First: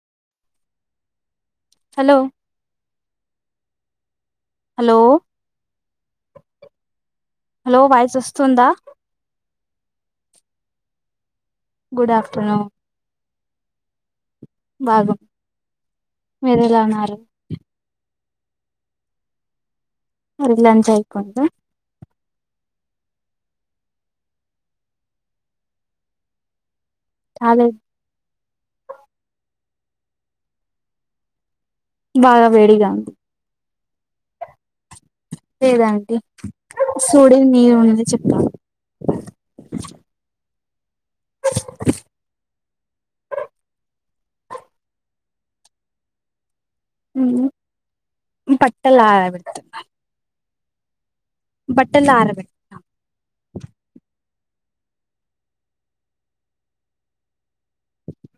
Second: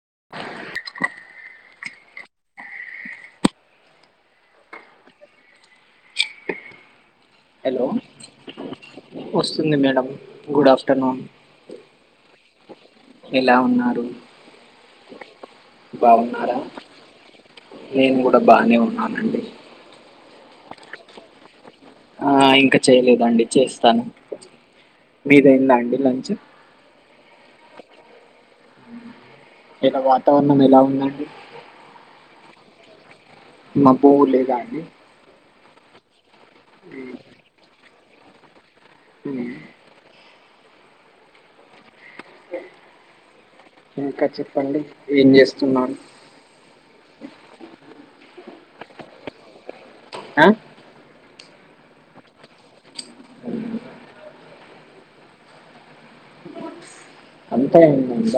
[inaudible] Hello hello hello voice వస్తుందా good afternoon good afternoon ఎలా ఉన్నారు బాగున్ బాగున్నార నేను కూడ బానే ఉన్నానండి సరే లంచ్ అయిపోయిందా ఆ ఇంక చేయలేదండి చేస్తాను మీదైందా అండి లంచ్ కాలె ఇక వాతావరణం ఎలా ఉందండి బాగ వేడిగా ఉంది మాబ్బు లేదా అండి లేదాంటీ సూడిని నీరు ఉన్నది చెప్తాను మ్ ఇంకా చెప్పండి ఏం చేస్తున్నారు ఉమ్ బట్టలారబెట్టటం అ బట్టలారబెట్టటం అంతా ఏ అంత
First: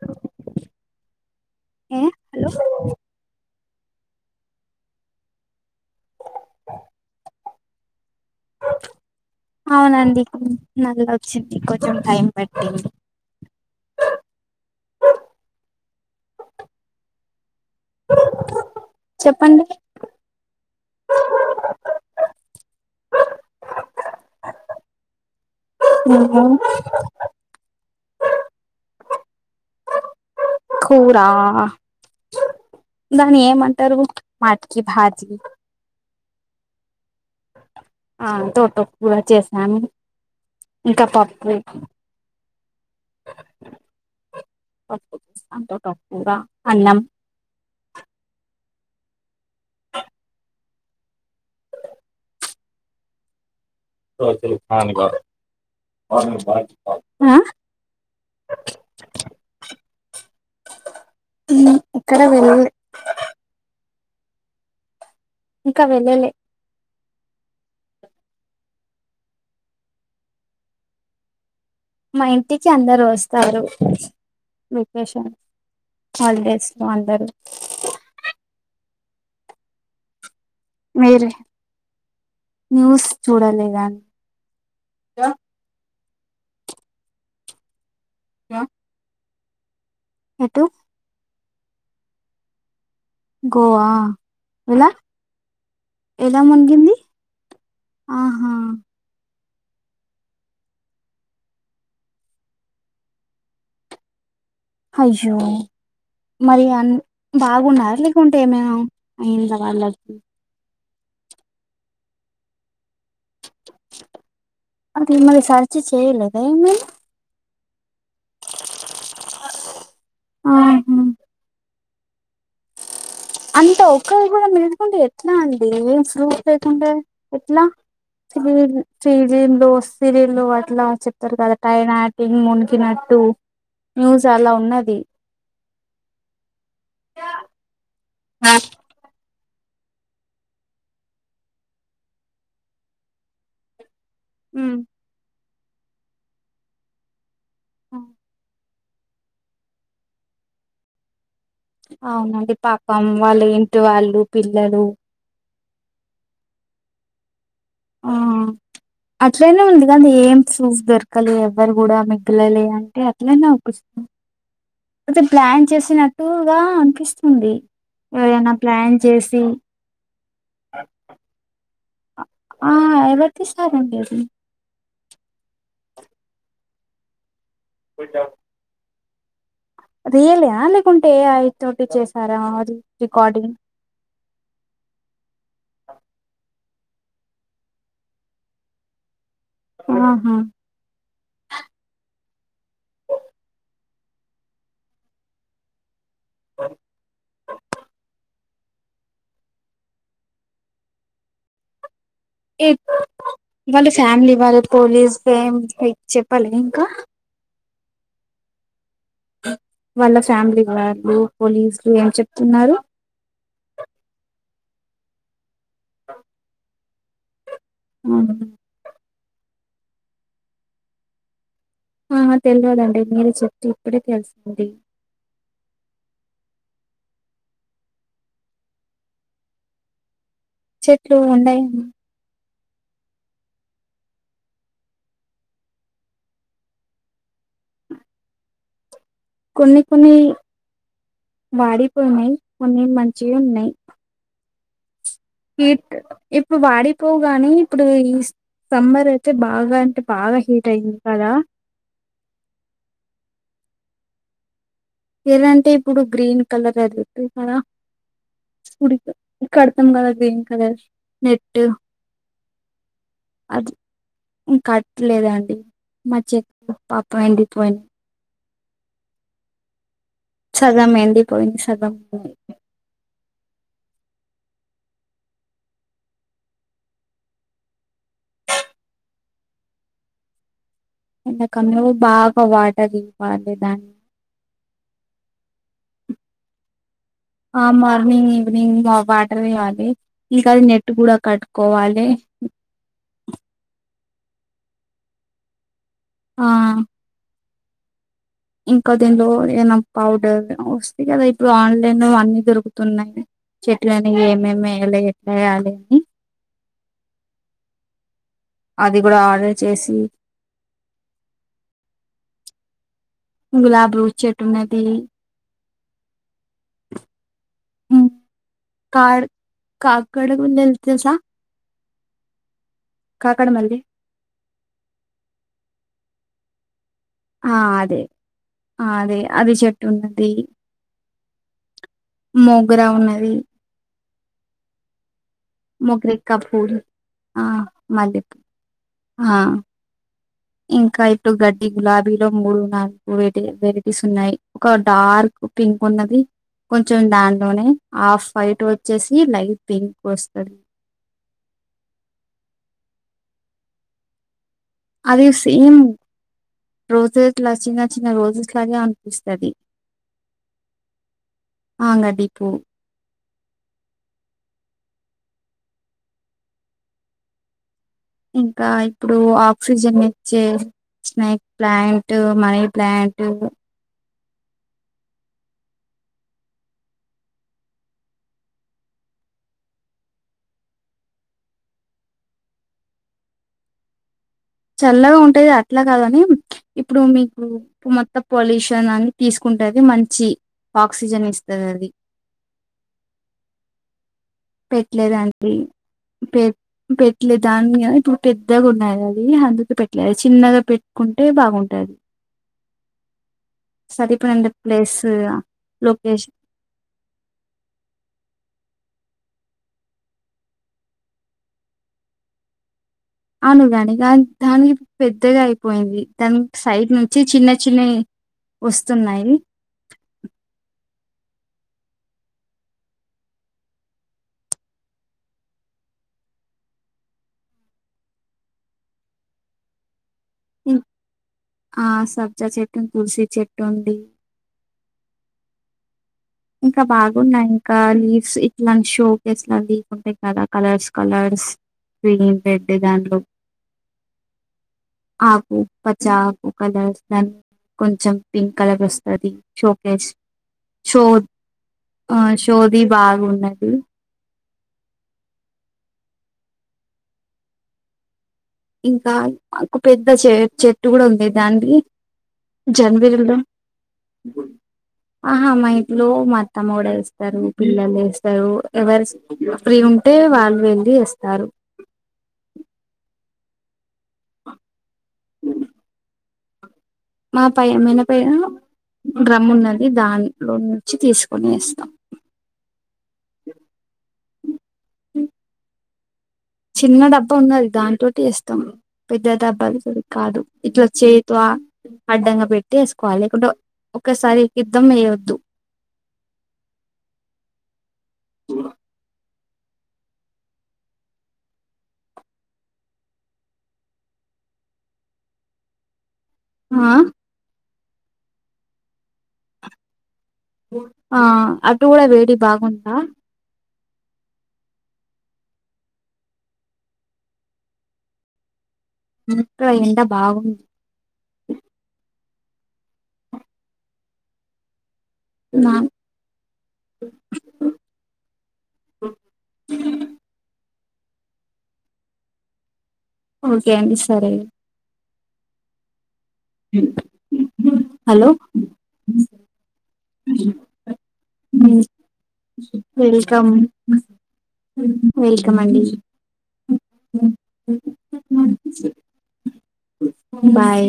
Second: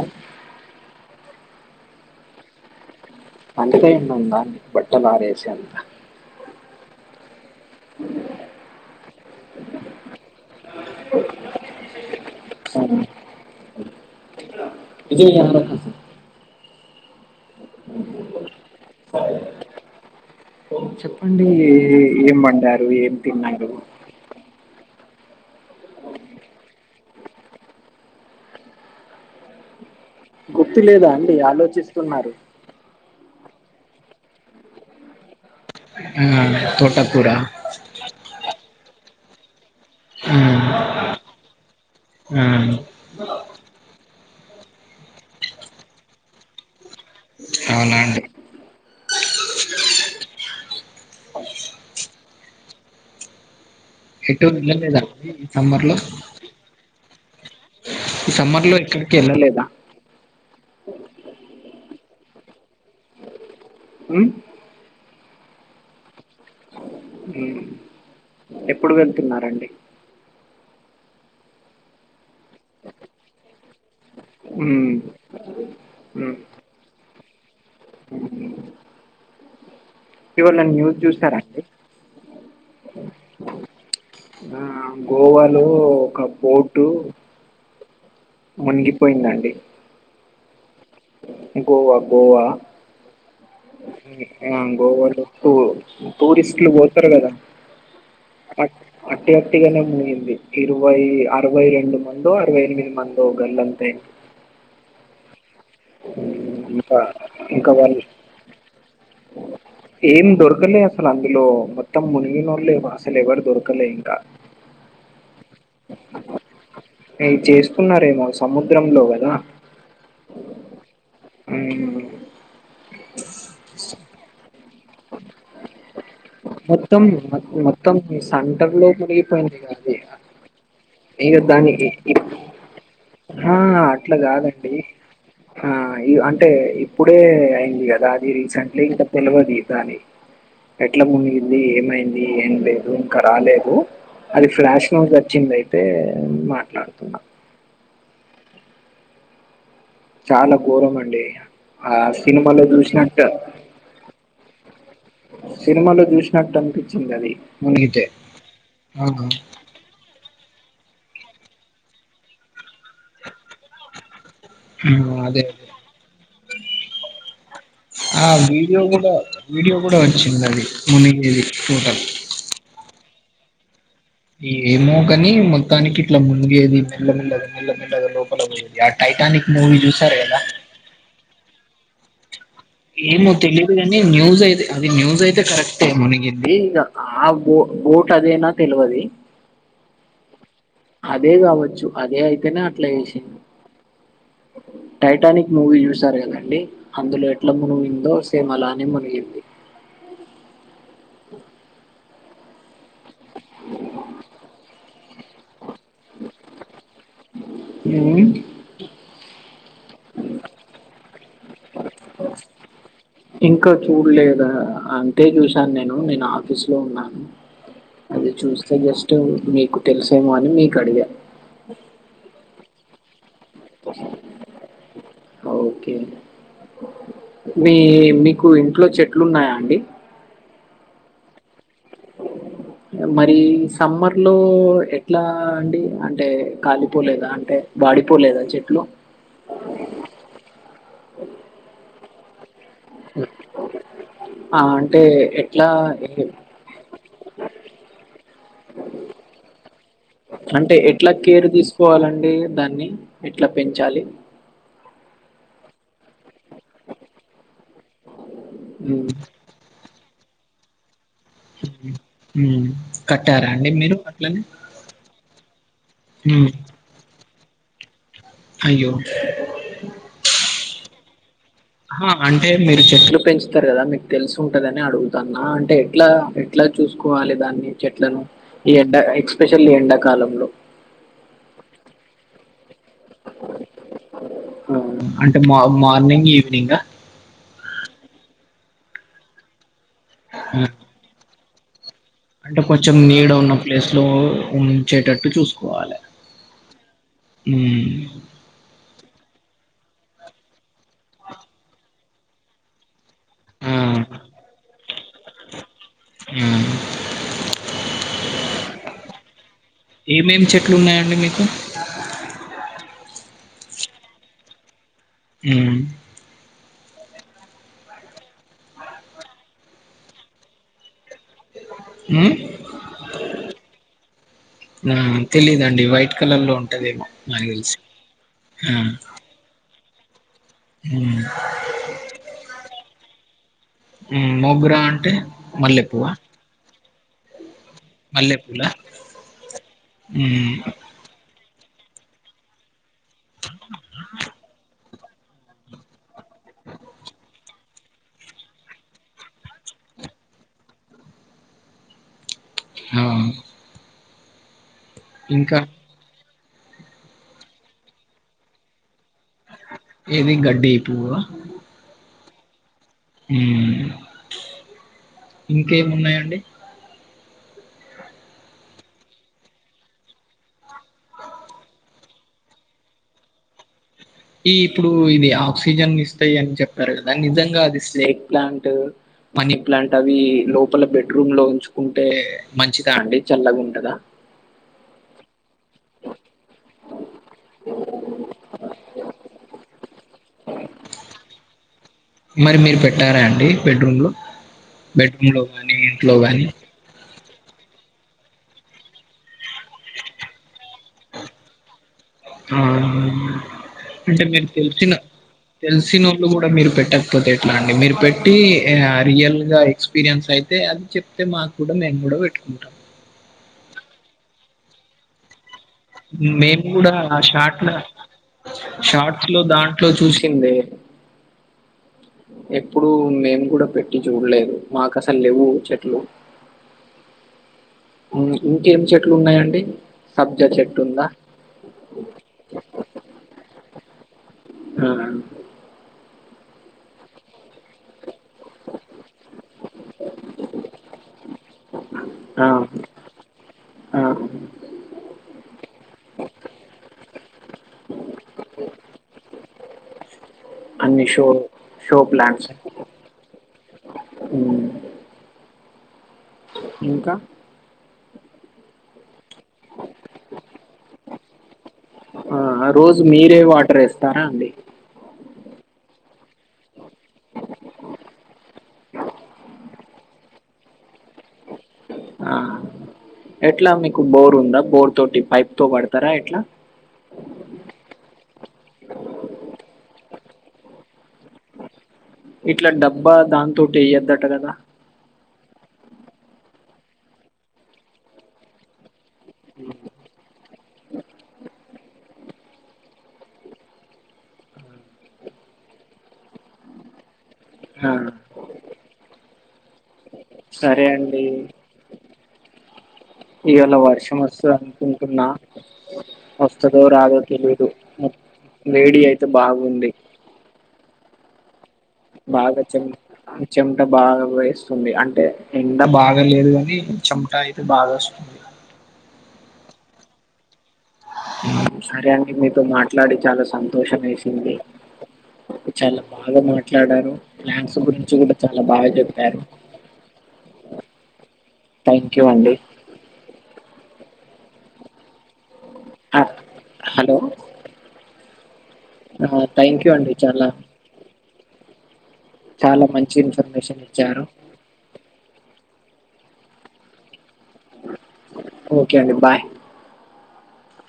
ఉ హెలో అంత టైమ్ ఉంద బట్టలారేసె అంత [inaudible] [inaudible] అవునండి నల్ వచ్చింది కొంచం టైం పెట్టింది ఇది నంబర్ చెప్పండి చెప్పండి ఏం వండారు ఏం తిన్నారు ఆహా గుర్తు లేదా కూర అండి ఆలోచిస్తున్నారు దాన్ని ఏమంటారు మటికి భాజీ ఆ తోట ఆ తోట కూర చేసాను ఆ ఇంకా పప్పు ఆ పప్పు తోటకూర అన్నం అవునా అండి ఎటు వెళ్ళలేదా అండి ఈ సమ్మర్ లో ఆహ్ ఈ సమ్మర్ లో ఎక్కడికి వెళ్ళలేదా ఇక్కడ వెళ్ళ లె ఉమ్ ఇంకా వెళ్ళలే ఉమ్ ఎప్పుడు వెళ్తున్నారంండి మా ఇంటికి అందరు వస్తారు ఉమ్ వెకేషన్ ఉమ్ హాలిడేస్ లో అందరు ఇవళ న్యూస్ మీరు చూస్తారా అండి న్యూస్ చూడలేదను ఆ గోవాలో ఒక బోర్టు మునిగిపోయిందండి తూ గోవా గోవా గోవా ఉమ్ ఆ ఎలా గోవాలో టూ ఎలా టూరిస్టులు మునిగింది పోతారు కదా ఆహా అ అ అట్టి గట్టిగానే మునిగింది ఇరవై అరవై రెండు మందో అరవై ఎనిమిది మందో గల్లంతు అయిన్రు అయ్యో మరి అ ఇంకా ఇంకా బాగున్నారా వాళ్ళు లేకుంటే ఏమైనా అయిందా వాళ్ళకి ఎవరు లేరు అసలు అందులో మొత్తం మునిగినోళ్ళె అసలు ఎవరు దొరకలే ఇంకా అది మరి సర్చ్ చేయలేదా ఏమైనా ట్రై చేస్త చూసున్నారేమో సముద్రంలో కదా ఆహా ఉమ్ అంత ఒక్కరు కూడా మిగలే ఎట్లా అండి అసలు ఫూయి మొత్తం ఎట్లా మొత్తం సెంటర్ లో మునిగిపోయింది [unintelligible] కదా అది సిరియలో అట్లా చెప్తారు ఇక కదా టై దానికి టింగ్ మునిగినట్టు ఆ, అట్లా న్యూస్ అలా కాదండి ఉన్నా అదే ఆ అంటే ఇప్పుడే అయింది కదా అది రీసెంట్లీ ఇంకా తెలవదు దాని ఎట్లా మునిగింది ఏమైంది ఏం లేదు ఇంకా రాలేదు అది ఫ్లాష్ న్యూస్ వచ్చిందయితే మాట్లాడుతున్నా ఆ చాలా ఘోరం అండి ఇక అవునండి పాపం వాళ్ళు ఏంటి వాళ్ళు పిల్లలు సినిమాలో చూసినట్టు అనిపించింది అది మునిగితే ఆ ఆ ఆ అట్లనే ఉంది కానీ ఏం ఫూఫ్ దొరకాలే ఎవ్వరు కూడా మిగిలలే అంటే అట్లనే అనిపిస్తుంది. అయితే అదే అదే ప్లాన్ చేసినట్టుగా అనిపిస్తుంది ఆ ఎవరైనా వీడియో ప్లాన్ కూడా చేసి వీడియో కూడా వచ్చింది అది మునిగేది టోటల్ ఆ ఎవరు తీసా రండి అస ఏమో కాని మొత్తానికి ఇట్లా మునిగేది మెల్ల మెల్లగ మెల్ల మెల్లగ లోపల పోయేది టైటానిక్ మూవీ చూసారు కదా రియాల్ అ లేకుంటే ఏఐ తోటి చేసారా అది ఏమో రికార్డింగ్ తెలీదు కానీ న్యూస్ అయితే అది న్యూస్ అయితే కరెక్టే మునిగింది ఇక ఆ బో బోట్ అదేనా తెలవది ఆహా అదే కావచ్చు అదే అయితేనే అట్లా చేసింది టైటానిక్ మూవీ చూసారుగా అండి అందులో ఎట్లా మునిగిందో సేమ్ అలానే మునిగింది ఎం వాళ్ళ ఫ్యామిలీ వాళ్ళ పోలీస్ ఫేమ్ హె చెప్పాలి గా ఇంకా ఉమ్ వాళ్ళ ఫ్యామిలీ వాళ్లు పోలీసులు ఏం చెప్తున్నారు ఇంకా చూడలేదా అంతే చూసాను నేను నేను ఆఫీస్ లో ఉన్నాను అది చూస్తే జస్ట్ మీకు తెలిసేమో అని మీకు అడిగా ఆహ తెలవదండి మీరు చెప్పితే ఇప్పుడే తెలిసింది. ఓకే మీ మీకు ఇంట్లో చెట్లున్నాయా అండి? చెట్లు ఉన్నాయ్ మరి సమ్మర్ లో ఎట్లా అండి అంటే కాలిపోలేదా అంటే వ పడిపోలేదా చెట్లు కొన్ని కొన్ని వాడిపోయినాయి. కొన్ని మంచివి ఉన్నాయి ఆన్ హీట్ ఇప్పుడు వాడిపోవు గాని ఇప్పుడు ఈ సమ్మర్ అయితే బాగా అంటే బాగా హీట్ అంటే అయింది ఎట్లా కదా కేర్ తీసుకోవాలండి దాన్ని ఎట్లా పెంచాలి? ఏదంటే ఇప్పుడు గ్రీన్ కలర్ అది అదేనా పుడిక ఉమ్. ఇక్కడ తామ్ కలర్ గ్రీన్ కలర్స్ నెట్టు హ్మ్ కట్టారా అండి అది మీరు అట్లనే ఇంకట్టలేదాండి మా చే హ్మ్ పాప ఎంటిడి పోయిన అయ్యో సగం ఎండిపోయింది సగం ఆ అంటే మీరు చెట్లు పెంచు తారు కదా మీకు తెలిసు ఉంటదని అడుగుతాన్నా అంటే ఎట్లా ఎట్లా చూసుకోవాలి దాన్ని చెట్లను? ఈ ఎండ ఎక్స్పెషల్ ఎండాకాలంలో ఎందుకన్ను బాగా వాట తీ ఇవ్వాలి దాన్ని అ అంటే మా మార్నింగ్, ఈవినింగ ఆ మార్నింగ్, ఈవినింగ్ వాటర్ ఇవ్వాలి ఇంకా అది హ్మ్. నెట్ కూడా కట్టుకోవాలే అంటే కొంచెం నీడ ఉన్న ప్లేస్ లో ఉంచేటట్టు చూసుకోవాలే ఆ మ్ ఇంకా దీనిలో ఏనా పౌడర్ వస్తాయ్ కదా ఇప్పుడు ఆన్లైన్ లో అన్నీ దొరుకుతున్నాయి. ఆ చెట్లు అనే ఏమేమి వేయ్యాలి, ఎట్లా వెయాలి అని మ్ అది కూడా ఆర్డర్ చేసి ఏమేమి చెట్లు ఉన్నాయండి మీకు? గులాబ్ లు చెట్టు ఉన్నది మ్ కాడ్ కాక్కడకు గున్ తె తెల్సా ఉమ్ మల్లి మ్ తెలీదుండి వైట్ కలర్ లో ఉంటదో ఏమో ఆ అదే అ అదే అది చె టున్నది హ్మ్ మోగ్రా ఉన్నది మ్ మొగ్రా అంటే? మల్లెపువ్వ మొగరికా ఫూల్ ఆ మల్లెపూ మల్లెపూల ఆ హ్మ్ ఇంకా ఇప్పుడు గడ్డి గులాబీలో మూడు, నాలుగు వె వెరైటీస్ ఉన్నాయి. ఒక డార్క్ పింక్ ఉన్నది కొంచెం దాంట్లోనే ఆఫ్ పైట్ వచ్చేసి లైట్ పింక్ వస్తది. ఆ అది ఇంకా సేమ్ రోజెస్ లా చిన్న చిన్న రోజెస్ లాగే ఉ స్తది ఏది గడ్డి పువ్వ ఆంగ డిపూ హ్మ్మ్ ఇంకేమున్నాయండి ఇంకా ఇప్పుడు ఆక్సిజన్ ఇచ్చే స్నేక్ ప్లాంట్ మనీ ప్లాంట్ ఈ ఇప్పుడు ఇది ఆక్సిజన్ ఇస్తాయి అని చెప్పారు కదా నిజంగా అది స్నేక్ ప్లాంట్ మనీ ప్లాంట్ అవి లోపల బెడ్రూమ్ లో ఉంచుకుంటే మంచిదా అండి చల్లగా ఉంటదా చల్లగా ఉంటాది అట్లా కాదు కానీ ఇప్పుడు మీకు మొత్తం పొల్యూషన్ అని తీసుకుంటది మంచి ఆక్సిజన్ ఇస్తది అది మరి మీరు పెట్టారా అండి బెడ్రూమ్ లో బెడ్రూమ్ లో పెట్టలేదండి గానీ ఇంట్లో పే గాని పే పెట్లేదు దాన్ని ఇప్పుడు పెద్దగా ఉన్నది అది అందుకు పెట్టలేదు చిన్నగా పెట్టుకుంటే బాగుంటాది ఆ అంటే మీరు సరిపోనంత తెలిసిన ప్లేస్ తెలిసినోళ్ళు లొకేషన్ కూడా మీరు పెట్టకపోతే ఎట్లా అండి మీరు పెట్టి యా రియల్ గా ఎక్స్పీరియన్స్ అయితే అది చెప్తే మాకు కూడా మేము కూడా పెట్టుకుంటాం అను కాని దానికి పెద్దగా అయిపోయింది దాని సైడ్ నుంచి చిన్న చిన్న షార్ట్స్లో దాంట్లో చూసిందే ఎప్పుడు మేము కూడా పెట్టి చూడలేదు మాకు అసలు లేవు చెట్లు ఇంకేమి చెట్లు ఉన్నాయండి సబ్జా ఇ చెట్టు ఉందా ఆ సబ్జా చెట్టు తులసి చెట్టు అండి ఆ ఇంకా బాగున్నాయి ఇంకా లీవ్స్ ఇట్లా షోకేస్ లా అవి ఉంటాయి కదా కలర్స్ కలర్స్ క్రీమ్ ఆ, పెట్టే దాంట్లో ఆ ఆకు పచ్చఆకు కలర్స్ దాని కొంచెం పింక్ కలర్ వస్తది షోకేజ్ అన్నిషో ఆ షోది బాగున్నది ఉ ఇంకా ఇంకా మాకు పెద్ద చె చెట్టు కూడా ఉండేది దాని [unintelligible] స్తారా అండి ఆహా మా ఇంట్లో మా అత్తమ్మ కూడా వేస్తారు పిల్లలు వేస్తారు ఎవరు ఫ్రీ ఉంటే వాళ్ళు వెళ్ళి వేస్తారు ఆ ఎట్లా మీకు బోర్ ఉందా బోర్ తోటి పైప్ తో పడతారా ఎట్లా మా పై మేనపైన లోన్ నుంచి తీసుకు ఇట్లా డబ్బా దాంతోటి వేయ్యద్దట కదా చిన్న డబ్బా ఉన్నది దాంతోటి వేస్తాం పెద్ద డబ్బలు సరి కాదు ఇట్లా చేయ త అడ్డంగా పెట్టి వేసుకోవాలి లేకుంటే ఒకసారి [unintelligible] వేయొద్దు ఆ సరే అండి ఇయలా వర్షం వస్తది అనుకుంటున్న ఆ వస్తదో రాదో తెలీదు వేడి అయితే బాగుంది ఆ అటు కూడా వేడి బాగుందా ఎ బాగా పోయి వస్తుంది అంటే ఎండ బాగా లేదు కానీ చెమటా అయితే బాగా వస్తుంది అంట ఎండా బాగుంది సరే అండి మీతో మాట్లాడి చాలా సంతోషం వేసింది నా చాలా బాగా మాట్లాడారు ప్లాన్స్ గురించి కూడా చాలా బాగా చెప్పారు థ్యాంక్ యూ అండి ఓకే అండి సరే హలో హలో ఆ థ్యాంక్ యూ అండి చాలా చాలా మంచి వెల్కమ్ ఇన్ఫర్మేషన్ ఇచ్చారు వెల్ మండి ఓకే అండి బాయ్ బాయ్